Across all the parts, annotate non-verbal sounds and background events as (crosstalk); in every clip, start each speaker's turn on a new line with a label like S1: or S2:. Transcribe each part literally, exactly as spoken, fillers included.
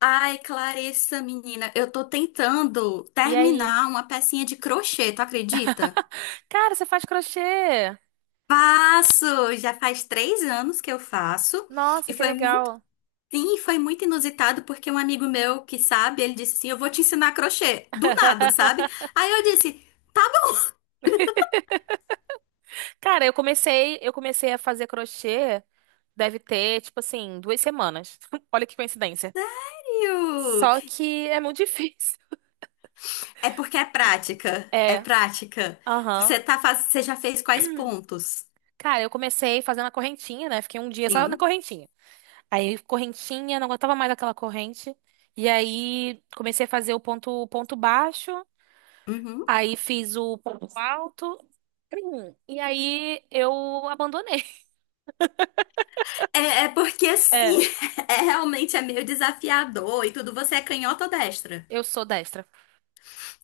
S1: Ai, Clarissa, menina, eu tô tentando
S2: E aí?
S1: terminar uma pecinha de crochê, tu acredita?
S2: Cara, você faz crochê?
S1: Faço! Já faz três anos que eu faço e
S2: Nossa, que
S1: foi muito.
S2: legal.
S1: Sim, foi muito inusitado porque um amigo meu que sabe, ele disse assim: Eu vou te ensinar crochê. Do nada, sabe?
S2: (laughs)
S1: Aí eu disse:
S2: Cara, eu comecei, eu comecei a fazer crochê, deve ter, tipo assim, duas semanas. (laughs) Olha que coincidência.
S1: "Iu,
S2: Só que é muito (laughs) difícil.
S1: é porque é prática. É
S2: É,
S1: prática.
S2: aham.
S1: Você tá faz... Você já fez quais pontos?
S2: Cara, eu comecei fazendo a correntinha, né? Fiquei um dia só na
S1: Sim.
S2: correntinha. Aí, correntinha, não aguentava mais aquela corrente. E aí, comecei a fazer o ponto, ponto baixo.
S1: Uhum.
S2: Aí, fiz o ponto alto. (clears throat) E aí, eu abandonei.
S1: É, é porque assim,
S2: É,
S1: (laughs) é realmente é meio desafiador e tudo. Você é canhota ou destra?
S2: eu sou destra.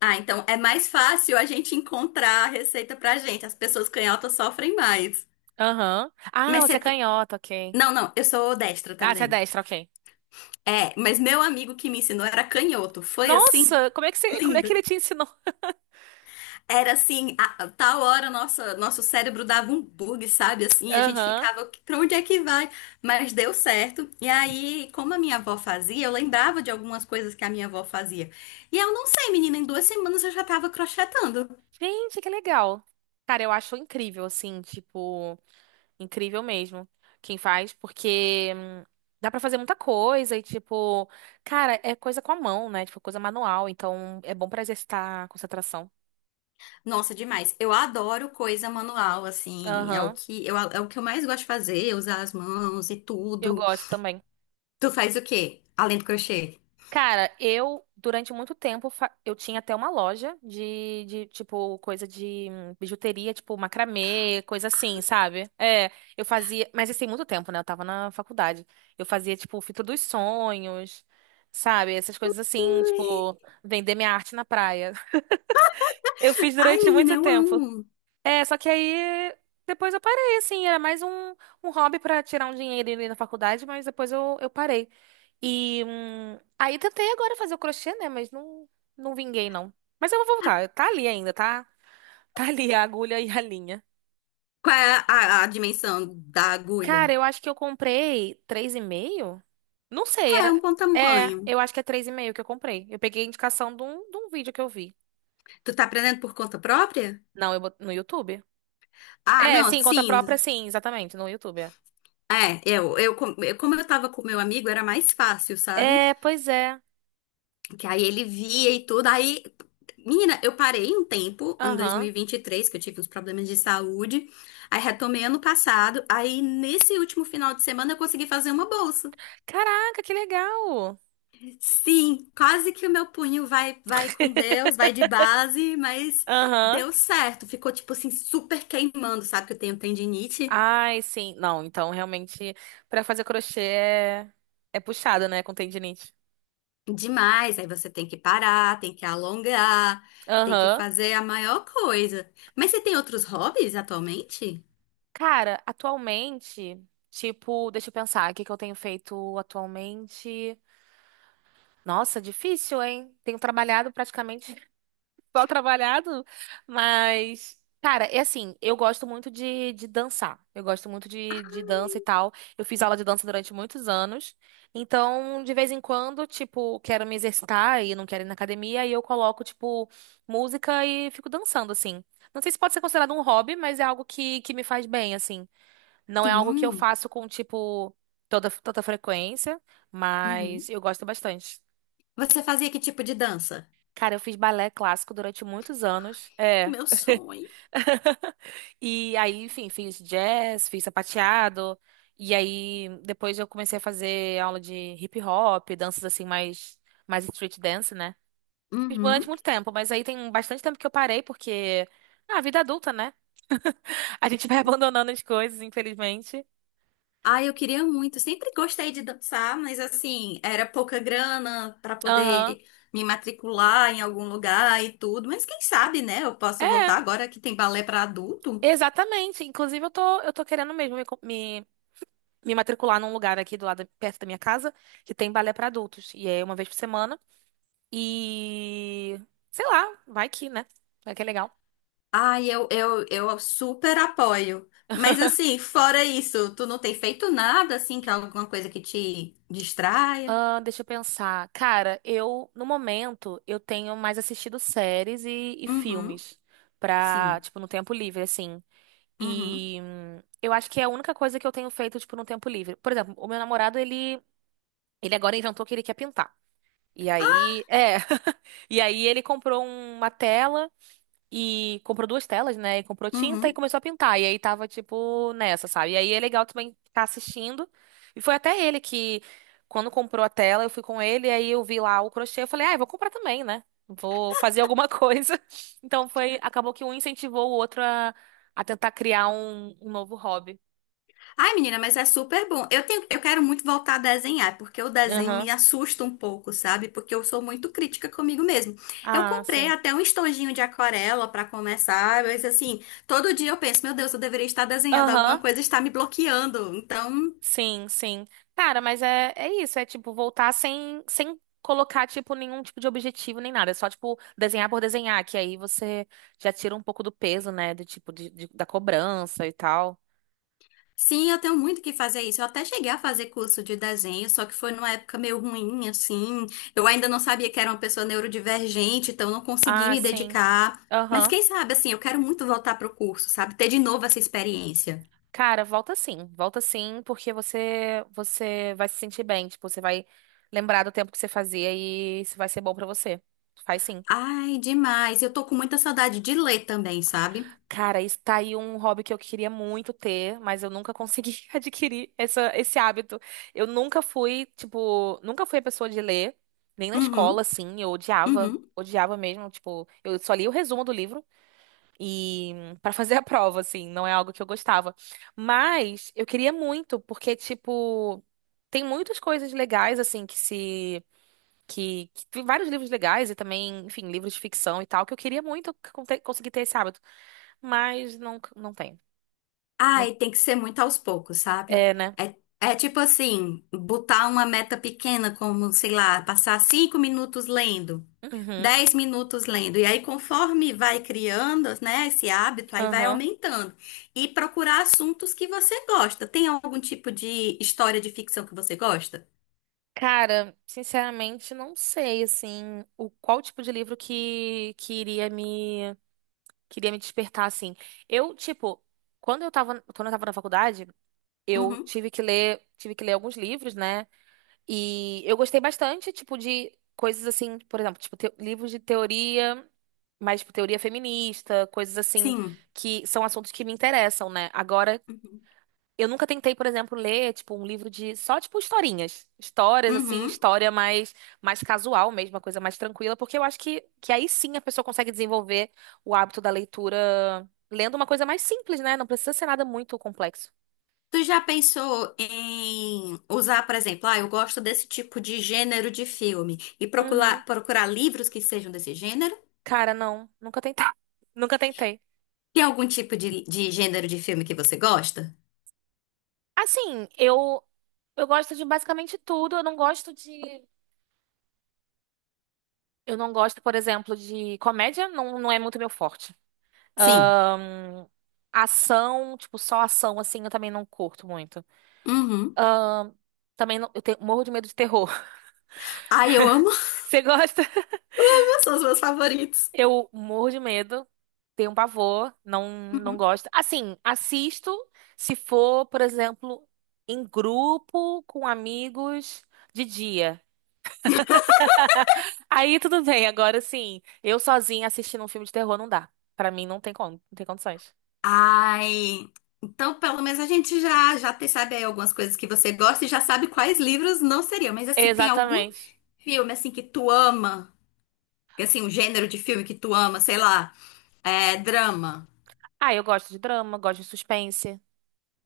S1: Ah, então é mais fácil a gente encontrar a receita pra gente. As pessoas canhotas sofrem mais.
S2: Aham. Ah,
S1: Mas
S2: você
S1: você.
S2: é
S1: t-
S2: canhota, ok.
S1: Não, não, eu sou destra
S2: Ah, você é
S1: também.
S2: destra, ok.
S1: É, mas meu amigo que me ensinou era canhoto. Foi assim?
S2: Nossa, como é que você, como é que
S1: Lindo.
S2: ele te ensinou?
S1: Era assim, a, a tal hora nossa, nosso cérebro dava um bug, sabe? Assim, a gente
S2: Aham.
S1: ficava, pra onde é que vai? Mas deu certo. E aí, como a minha avó fazia, eu lembrava de algumas coisas que a minha avó fazia. E eu não sei, menina, em duas semanas eu já tava crochetando.
S2: Gente, que legal. Cara, eu acho incrível, assim, tipo, incrível mesmo quem faz, porque hum, dá pra fazer muita coisa e, tipo, cara, é coisa com a mão, né? Tipo, coisa manual, então é bom pra exercitar a concentração.
S1: Nossa, demais. Eu adoro coisa manual, assim, é o
S2: Aham.
S1: que eu, é o que eu mais gosto de fazer, usar as mãos e
S2: Eu
S1: tudo.
S2: gosto também.
S1: Tu faz o quê? Além do crochê?
S2: Cara, eu, durante muito tempo, fa- eu tinha até uma loja de, de, tipo, coisa de hum, bijuteria, tipo, macramê, coisa assim, sabe? É, eu fazia, mas isso tem muito tempo, né? Eu tava na faculdade. Eu fazia, tipo, fita dos sonhos, sabe? Essas coisas assim,
S1: Ai,
S2: tipo, vender minha arte na praia. (laughs) Eu fiz
S1: Ai,
S2: durante
S1: menina,
S2: muito
S1: eu
S2: tempo.
S1: amo.
S2: É, só que aí depois eu parei, assim, era mais um, um hobby pra tirar um dinheirinho ali na faculdade, mas depois eu, eu parei. E hum, aí tentei agora fazer o crochê, né? Mas não, não vinguei, não. Mas eu vou voltar, tá ali ainda, tá? Tá ali a agulha e a linha.
S1: Qual é a a- a dimensão da
S2: Cara,
S1: agulha?
S2: eu acho que eu comprei três e meio. Não sei,
S1: É um
S2: era.
S1: bom
S2: É,
S1: tamanho.
S2: eu acho que é três e meio que eu comprei. Eu peguei a indicação de um, de um vídeo que eu vi.
S1: Tu tá aprendendo por conta própria?
S2: Não, eu, bot- no YouTube.
S1: Ah,
S2: É,
S1: não,
S2: sim, conta própria,
S1: sim.
S2: sim, exatamente, no YouTube. É.
S1: É, eu, eu, com- eu- como eu tava com meu amigo, era mais fácil, sabe?
S2: É, pois é.
S1: Que aí ele via e tudo. Aí, menina, eu parei um tempo, em dois mil e
S2: Aham.
S1: e vinte e três, que eu tive uns problemas de saúde. Aí retomei ano passado. Aí, nesse último final de semana, eu consegui fazer uma bolsa.
S2: Caraca, que legal!
S1: Sim, quase que o meu punho vai, vai com Deus, vai de base, mas
S2: Aham.
S1: deu certo. Ficou, tipo assim, super queimando, sabe? Que eu tenho tendinite.
S2: Ai, sim. Não, então realmente pra fazer crochê é, é puxado, né, com tendinite.
S1: Demais, aí você tem que parar, tem que alongar, tem que
S2: Aham.
S1: fazer a maior coisa. Mas você tem outros hobbies atualmente?
S2: Cara, atualmente, tipo, deixa eu pensar, o que que eu tenho feito atualmente? Nossa, difícil, hein? Tenho trabalhado praticamente mal trabalhado, mas. Cara, é assim, eu gosto muito de, de dançar. Eu gosto muito de, de dança e tal. Eu fiz aula de dança durante muitos anos. Então, de vez em quando, tipo, quero me exercitar e não quero ir na academia, e eu coloco, tipo, música e fico dançando, assim. Não sei se pode ser considerado um hobby, mas é algo que, que me faz bem, assim. Não é algo que eu
S1: Sim.
S2: faço com, tipo, toda, tanta frequência, mas
S1: Uhum.
S2: eu gosto bastante.
S1: Você fazia que tipo de dança?
S2: Cara, eu fiz balé clássico durante muitos anos. É. (laughs)
S1: Meu sonho.
S2: (laughs) E aí, enfim, fiz jazz, fiz sapateado. E aí, depois eu comecei a fazer aula de hip hop, danças assim, mais, mais street dance, né? Fiz durante
S1: Uhum.
S2: muito tempo, mas aí tem bastante tempo que eu parei, porque. Ah, vida adulta, né? (laughs) A gente vai (laughs) abandonando as coisas, infelizmente.
S1: Ah, eu queria muito. Sempre gostei de dançar, mas assim, era pouca grana para
S2: Aham.
S1: poder me matricular em algum lugar e tudo. Mas quem sabe, né? Eu posso
S2: É,
S1: voltar agora que tem balé para adulto.
S2: exatamente. Inclusive, eu tô, eu tô querendo mesmo me, co- me, me matricular num lugar aqui do lado, perto da minha casa, que tem balé pra adultos. E é uma vez por semana. E sei lá, vai que, né? Vai que é legal.
S1: Ai, eu, eu, eu super apoio. Mas assim, fora isso, tu não tem feito nada assim, que é alguma coisa que te distraia?
S2: Ah, deixa eu pensar. Cara, eu, no momento, eu tenho mais assistido séries e, e
S1: Uhum,
S2: filmes pra,
S1: sim.
S2: tipo, no tempo livre, assim.
S1: Uhum,
S2: E hum, eu acho que é a única coisa que eu tenho feito, tipo, no tempo livre. Por exemplo, o meu namorado, ele, ele agora inventou que ele quer pintar. E aí, é. (laughs) E aí ele comprou uma tela. E comprou duas telas, né? E comprou tinta e
S1: uhum.
S2: começou a pintar. E aí tava, tipo, nessa, sabe? E aí é legal também ficar assistindo. E foi até ele que, quando comprou a tela, eu fui com ele, e aí eu vi lá o crochê, eu falei, ah, eu vou comprar também, né? Vou fazer alguma (laughs) coisa. Então foi, acabou que um incentivou o outro a, a tentar criar um, um novo hobby.
S1: Ai, menina, mas é super bom. Eu tenho, eu quero muito voltar a desenhar, porque o desenho me
S2: Aham.
S1: assusta um pouco, sabe? Porque eu sou muito crítica comigo mesmo. Eu
S2: Ah,
S1: comprei
S2: sim.
S1: até um estojinho de aquarela pra começar, mas assim, todo dia eu penso, meu Deus, eu deveria estar desenhando alguma
S2: Aham.
S1: coisa, está me bloqueando. Então,
S2: Sim, sim. Cara, mas é, é isso, é tipo voltar sem, sem colocar tipo nenhum tipo de objetivo nem nada, é só tipo desenhar por desenhar, que aí você já tira um pouco do peso, né, do tipo de, de- da cobrança e tal.
S1: sim, eu tenho muito que fazer isso. Eu até cheguei a fazer curso de desenho, só que foi numa época meio ruim, assim. Eu ainda não sabia que era uma pessoa neurodivergente, então não consegui
S2: Ah,
S1: me
S2: sim.
S1: dedicar. Mas
S2: Aham.
S1: quem sabe, assim, eu quero muito voltar pro curso, sabe? Ter de novo essa experiência.
S2: Cara, volta sim, volta sim, porque você você vai se sentir bem, tipo, você vai lembrar do tempo que você fazia e isso vai ser bom pra você. Faz sim.
S1: Ai, demais. Eu tô com muita saudade de ler também, sabe?
S2: Cara, isso tá aí um hobby que eu queria muito ter, mas eu nunca consegui (laughs) adquirir essa, esse hábito. Eu nunca fui, tipo, nunca fui a pessoa de ler, nem na escola,
S1: Uhum,
S2: assim. Eu odiava,
S1: uhum.
S2: odiava mesmo. Tipo, eu só li o resumo do livro e (laughs) pra fazer a prova, assim, não é algo que eu gostava. Mas eu queria muito, porque, tipo, tem muitas coisas legais, assim, que se. Que, que- vários livros legais e também, enfim, livros de ficção e tal, que eu queria muito conte- conseguir ter esse hábito. Mas não, não tem. Não.
S1: Ai, tem que ser muito aos poucos, sabe?
S2: É, né?
S1: É, é tipo assim, botar uma meta pequena, como, sei lá, passar cinco minutos lendo.
S2: Uhum,
S1: Dez minutos lendo. E aí, conforme vai criando, né, esse hábito, aí vai
S2: aham.
S1: aumentando. E procurar assuntos que você gosta. Tem algum tipo de história de ficção que você gosta?
S2: Cara, sinceramente, não sei, assim, o qual tipo de livro que, que iria me, que iria me despertar, assim. Eu, tipo, quando eu tava, quando eu tava na faculdade, eu
S1: Uhum.
S2: tive que ler, tive que ler alguns livros, né? E eu gostei bastante, tipo, de coisas assim, por exemplo, tipo, teo- livros de teoria, mais, tipo, teoria feminista, coisas assim,
S1: Sim.
S2: que são assuntos que me interessam, né? Agora,
S1: Uhum.
S2: eu nunca tentei, por exemplo, ler, tipo, um livro de só, tipo, historinhas. Histórias, assim,
S1: Uhum.
S2: história mais, mais casual mesmo, uma coisa mais tranquila, porque eu acho que, que aí sim a pessoa consegue desenvolver o hábito da leitura lendo uma coisa mais simples, né? Não precisa ser nada muito complexo.
S1: Tu já pensou em usar, por exemplo, ah, eu gosto desse tipo de gênero de filme, e
S2: Uhum.
S1: procurar, procurar livros que sejam desse gênero?
S2: Cara, não, nunca tentei. (laughs) Nunca tentei.
S1: Tem algum tipo de, de gênero de filme que você gosta?
S2: Assim, eu eu gosto de basicamente tudo. Eu não gosto de eu não gosto, por exemplo, de comédia, não, não é muito meu forte.
S1: Sim.
S2: Ahn, ação, tipo, só ação, assim, eu também não curto muito.
S1: Uhum.
S2: Também não- eu tenho- morro de medo de terror. (laughs)
S1: Ai, eu amo,
S2: Você gosta?
S1: (laughs) são os meus favoritos.
S2: Eu morro de medo, tenho pavor, não, não
S1: Uhum.
S2: gosto. Assim, assisto se for, por exemplo, em grupo com amigos de dia. (laughs) Aí tudo bem, agora sim, eu sozinha assistindo um filme de terror não dá. Pra mim não tem como, não tem condições.
S1: Ai, então pelo menos a gente já já te- sabe aí algumas coisas que você gosta e já sabe quais livros não seriam. Mas assim, tem algum
S2: Exatamente.
S1: filme assim que tu ama? Que, assim, um gênero de filme que tu ama, sei lá, é drama.
S2: Ah, eu gosto de drama, gosto de suspense.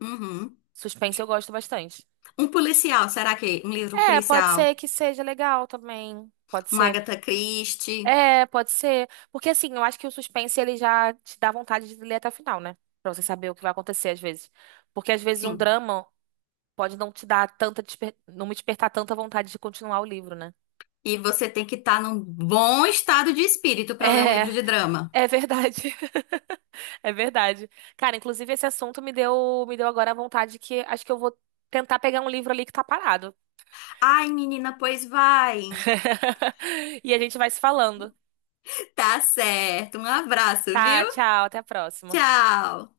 S1: Uhum.
S2: Suspense eu gosto bastante.
S1: Um policial, será que um livro
S2: É, pode
S1: policial?
S2: ser que seja legal também. Pode
S1: Um
S2: ser.
S1: Agatha Christie?
S2: É, pode ser. Porque assim, eu acho que o suspense ele já te dá vontade de ler até o final, né? Pra você saber o que vai acontecer às vezes. Porque às vezes um
S1: Sim.
S2: drama pode não te dar tanta desper... não me despertar tanta vontade de continuar o livro, né? (laughs)
S1: E você tem que estar num bom estado de espírito para ler um
S2: É,
S1: livro de drama.
S2: é verdade. (laughs) É verdade. Cara, inclusive esse assunto me deu me deu agora a vontade que acho que eu vou tentar pegar um livro ali que tá parado.
S1: Ai, menina, pois vai.
S2: (laughs) E a gente vai se falando.
S1: Tá certo. Um abraço, viu?
S2: Tá, tchau, até a próxima.
S1: Tchau.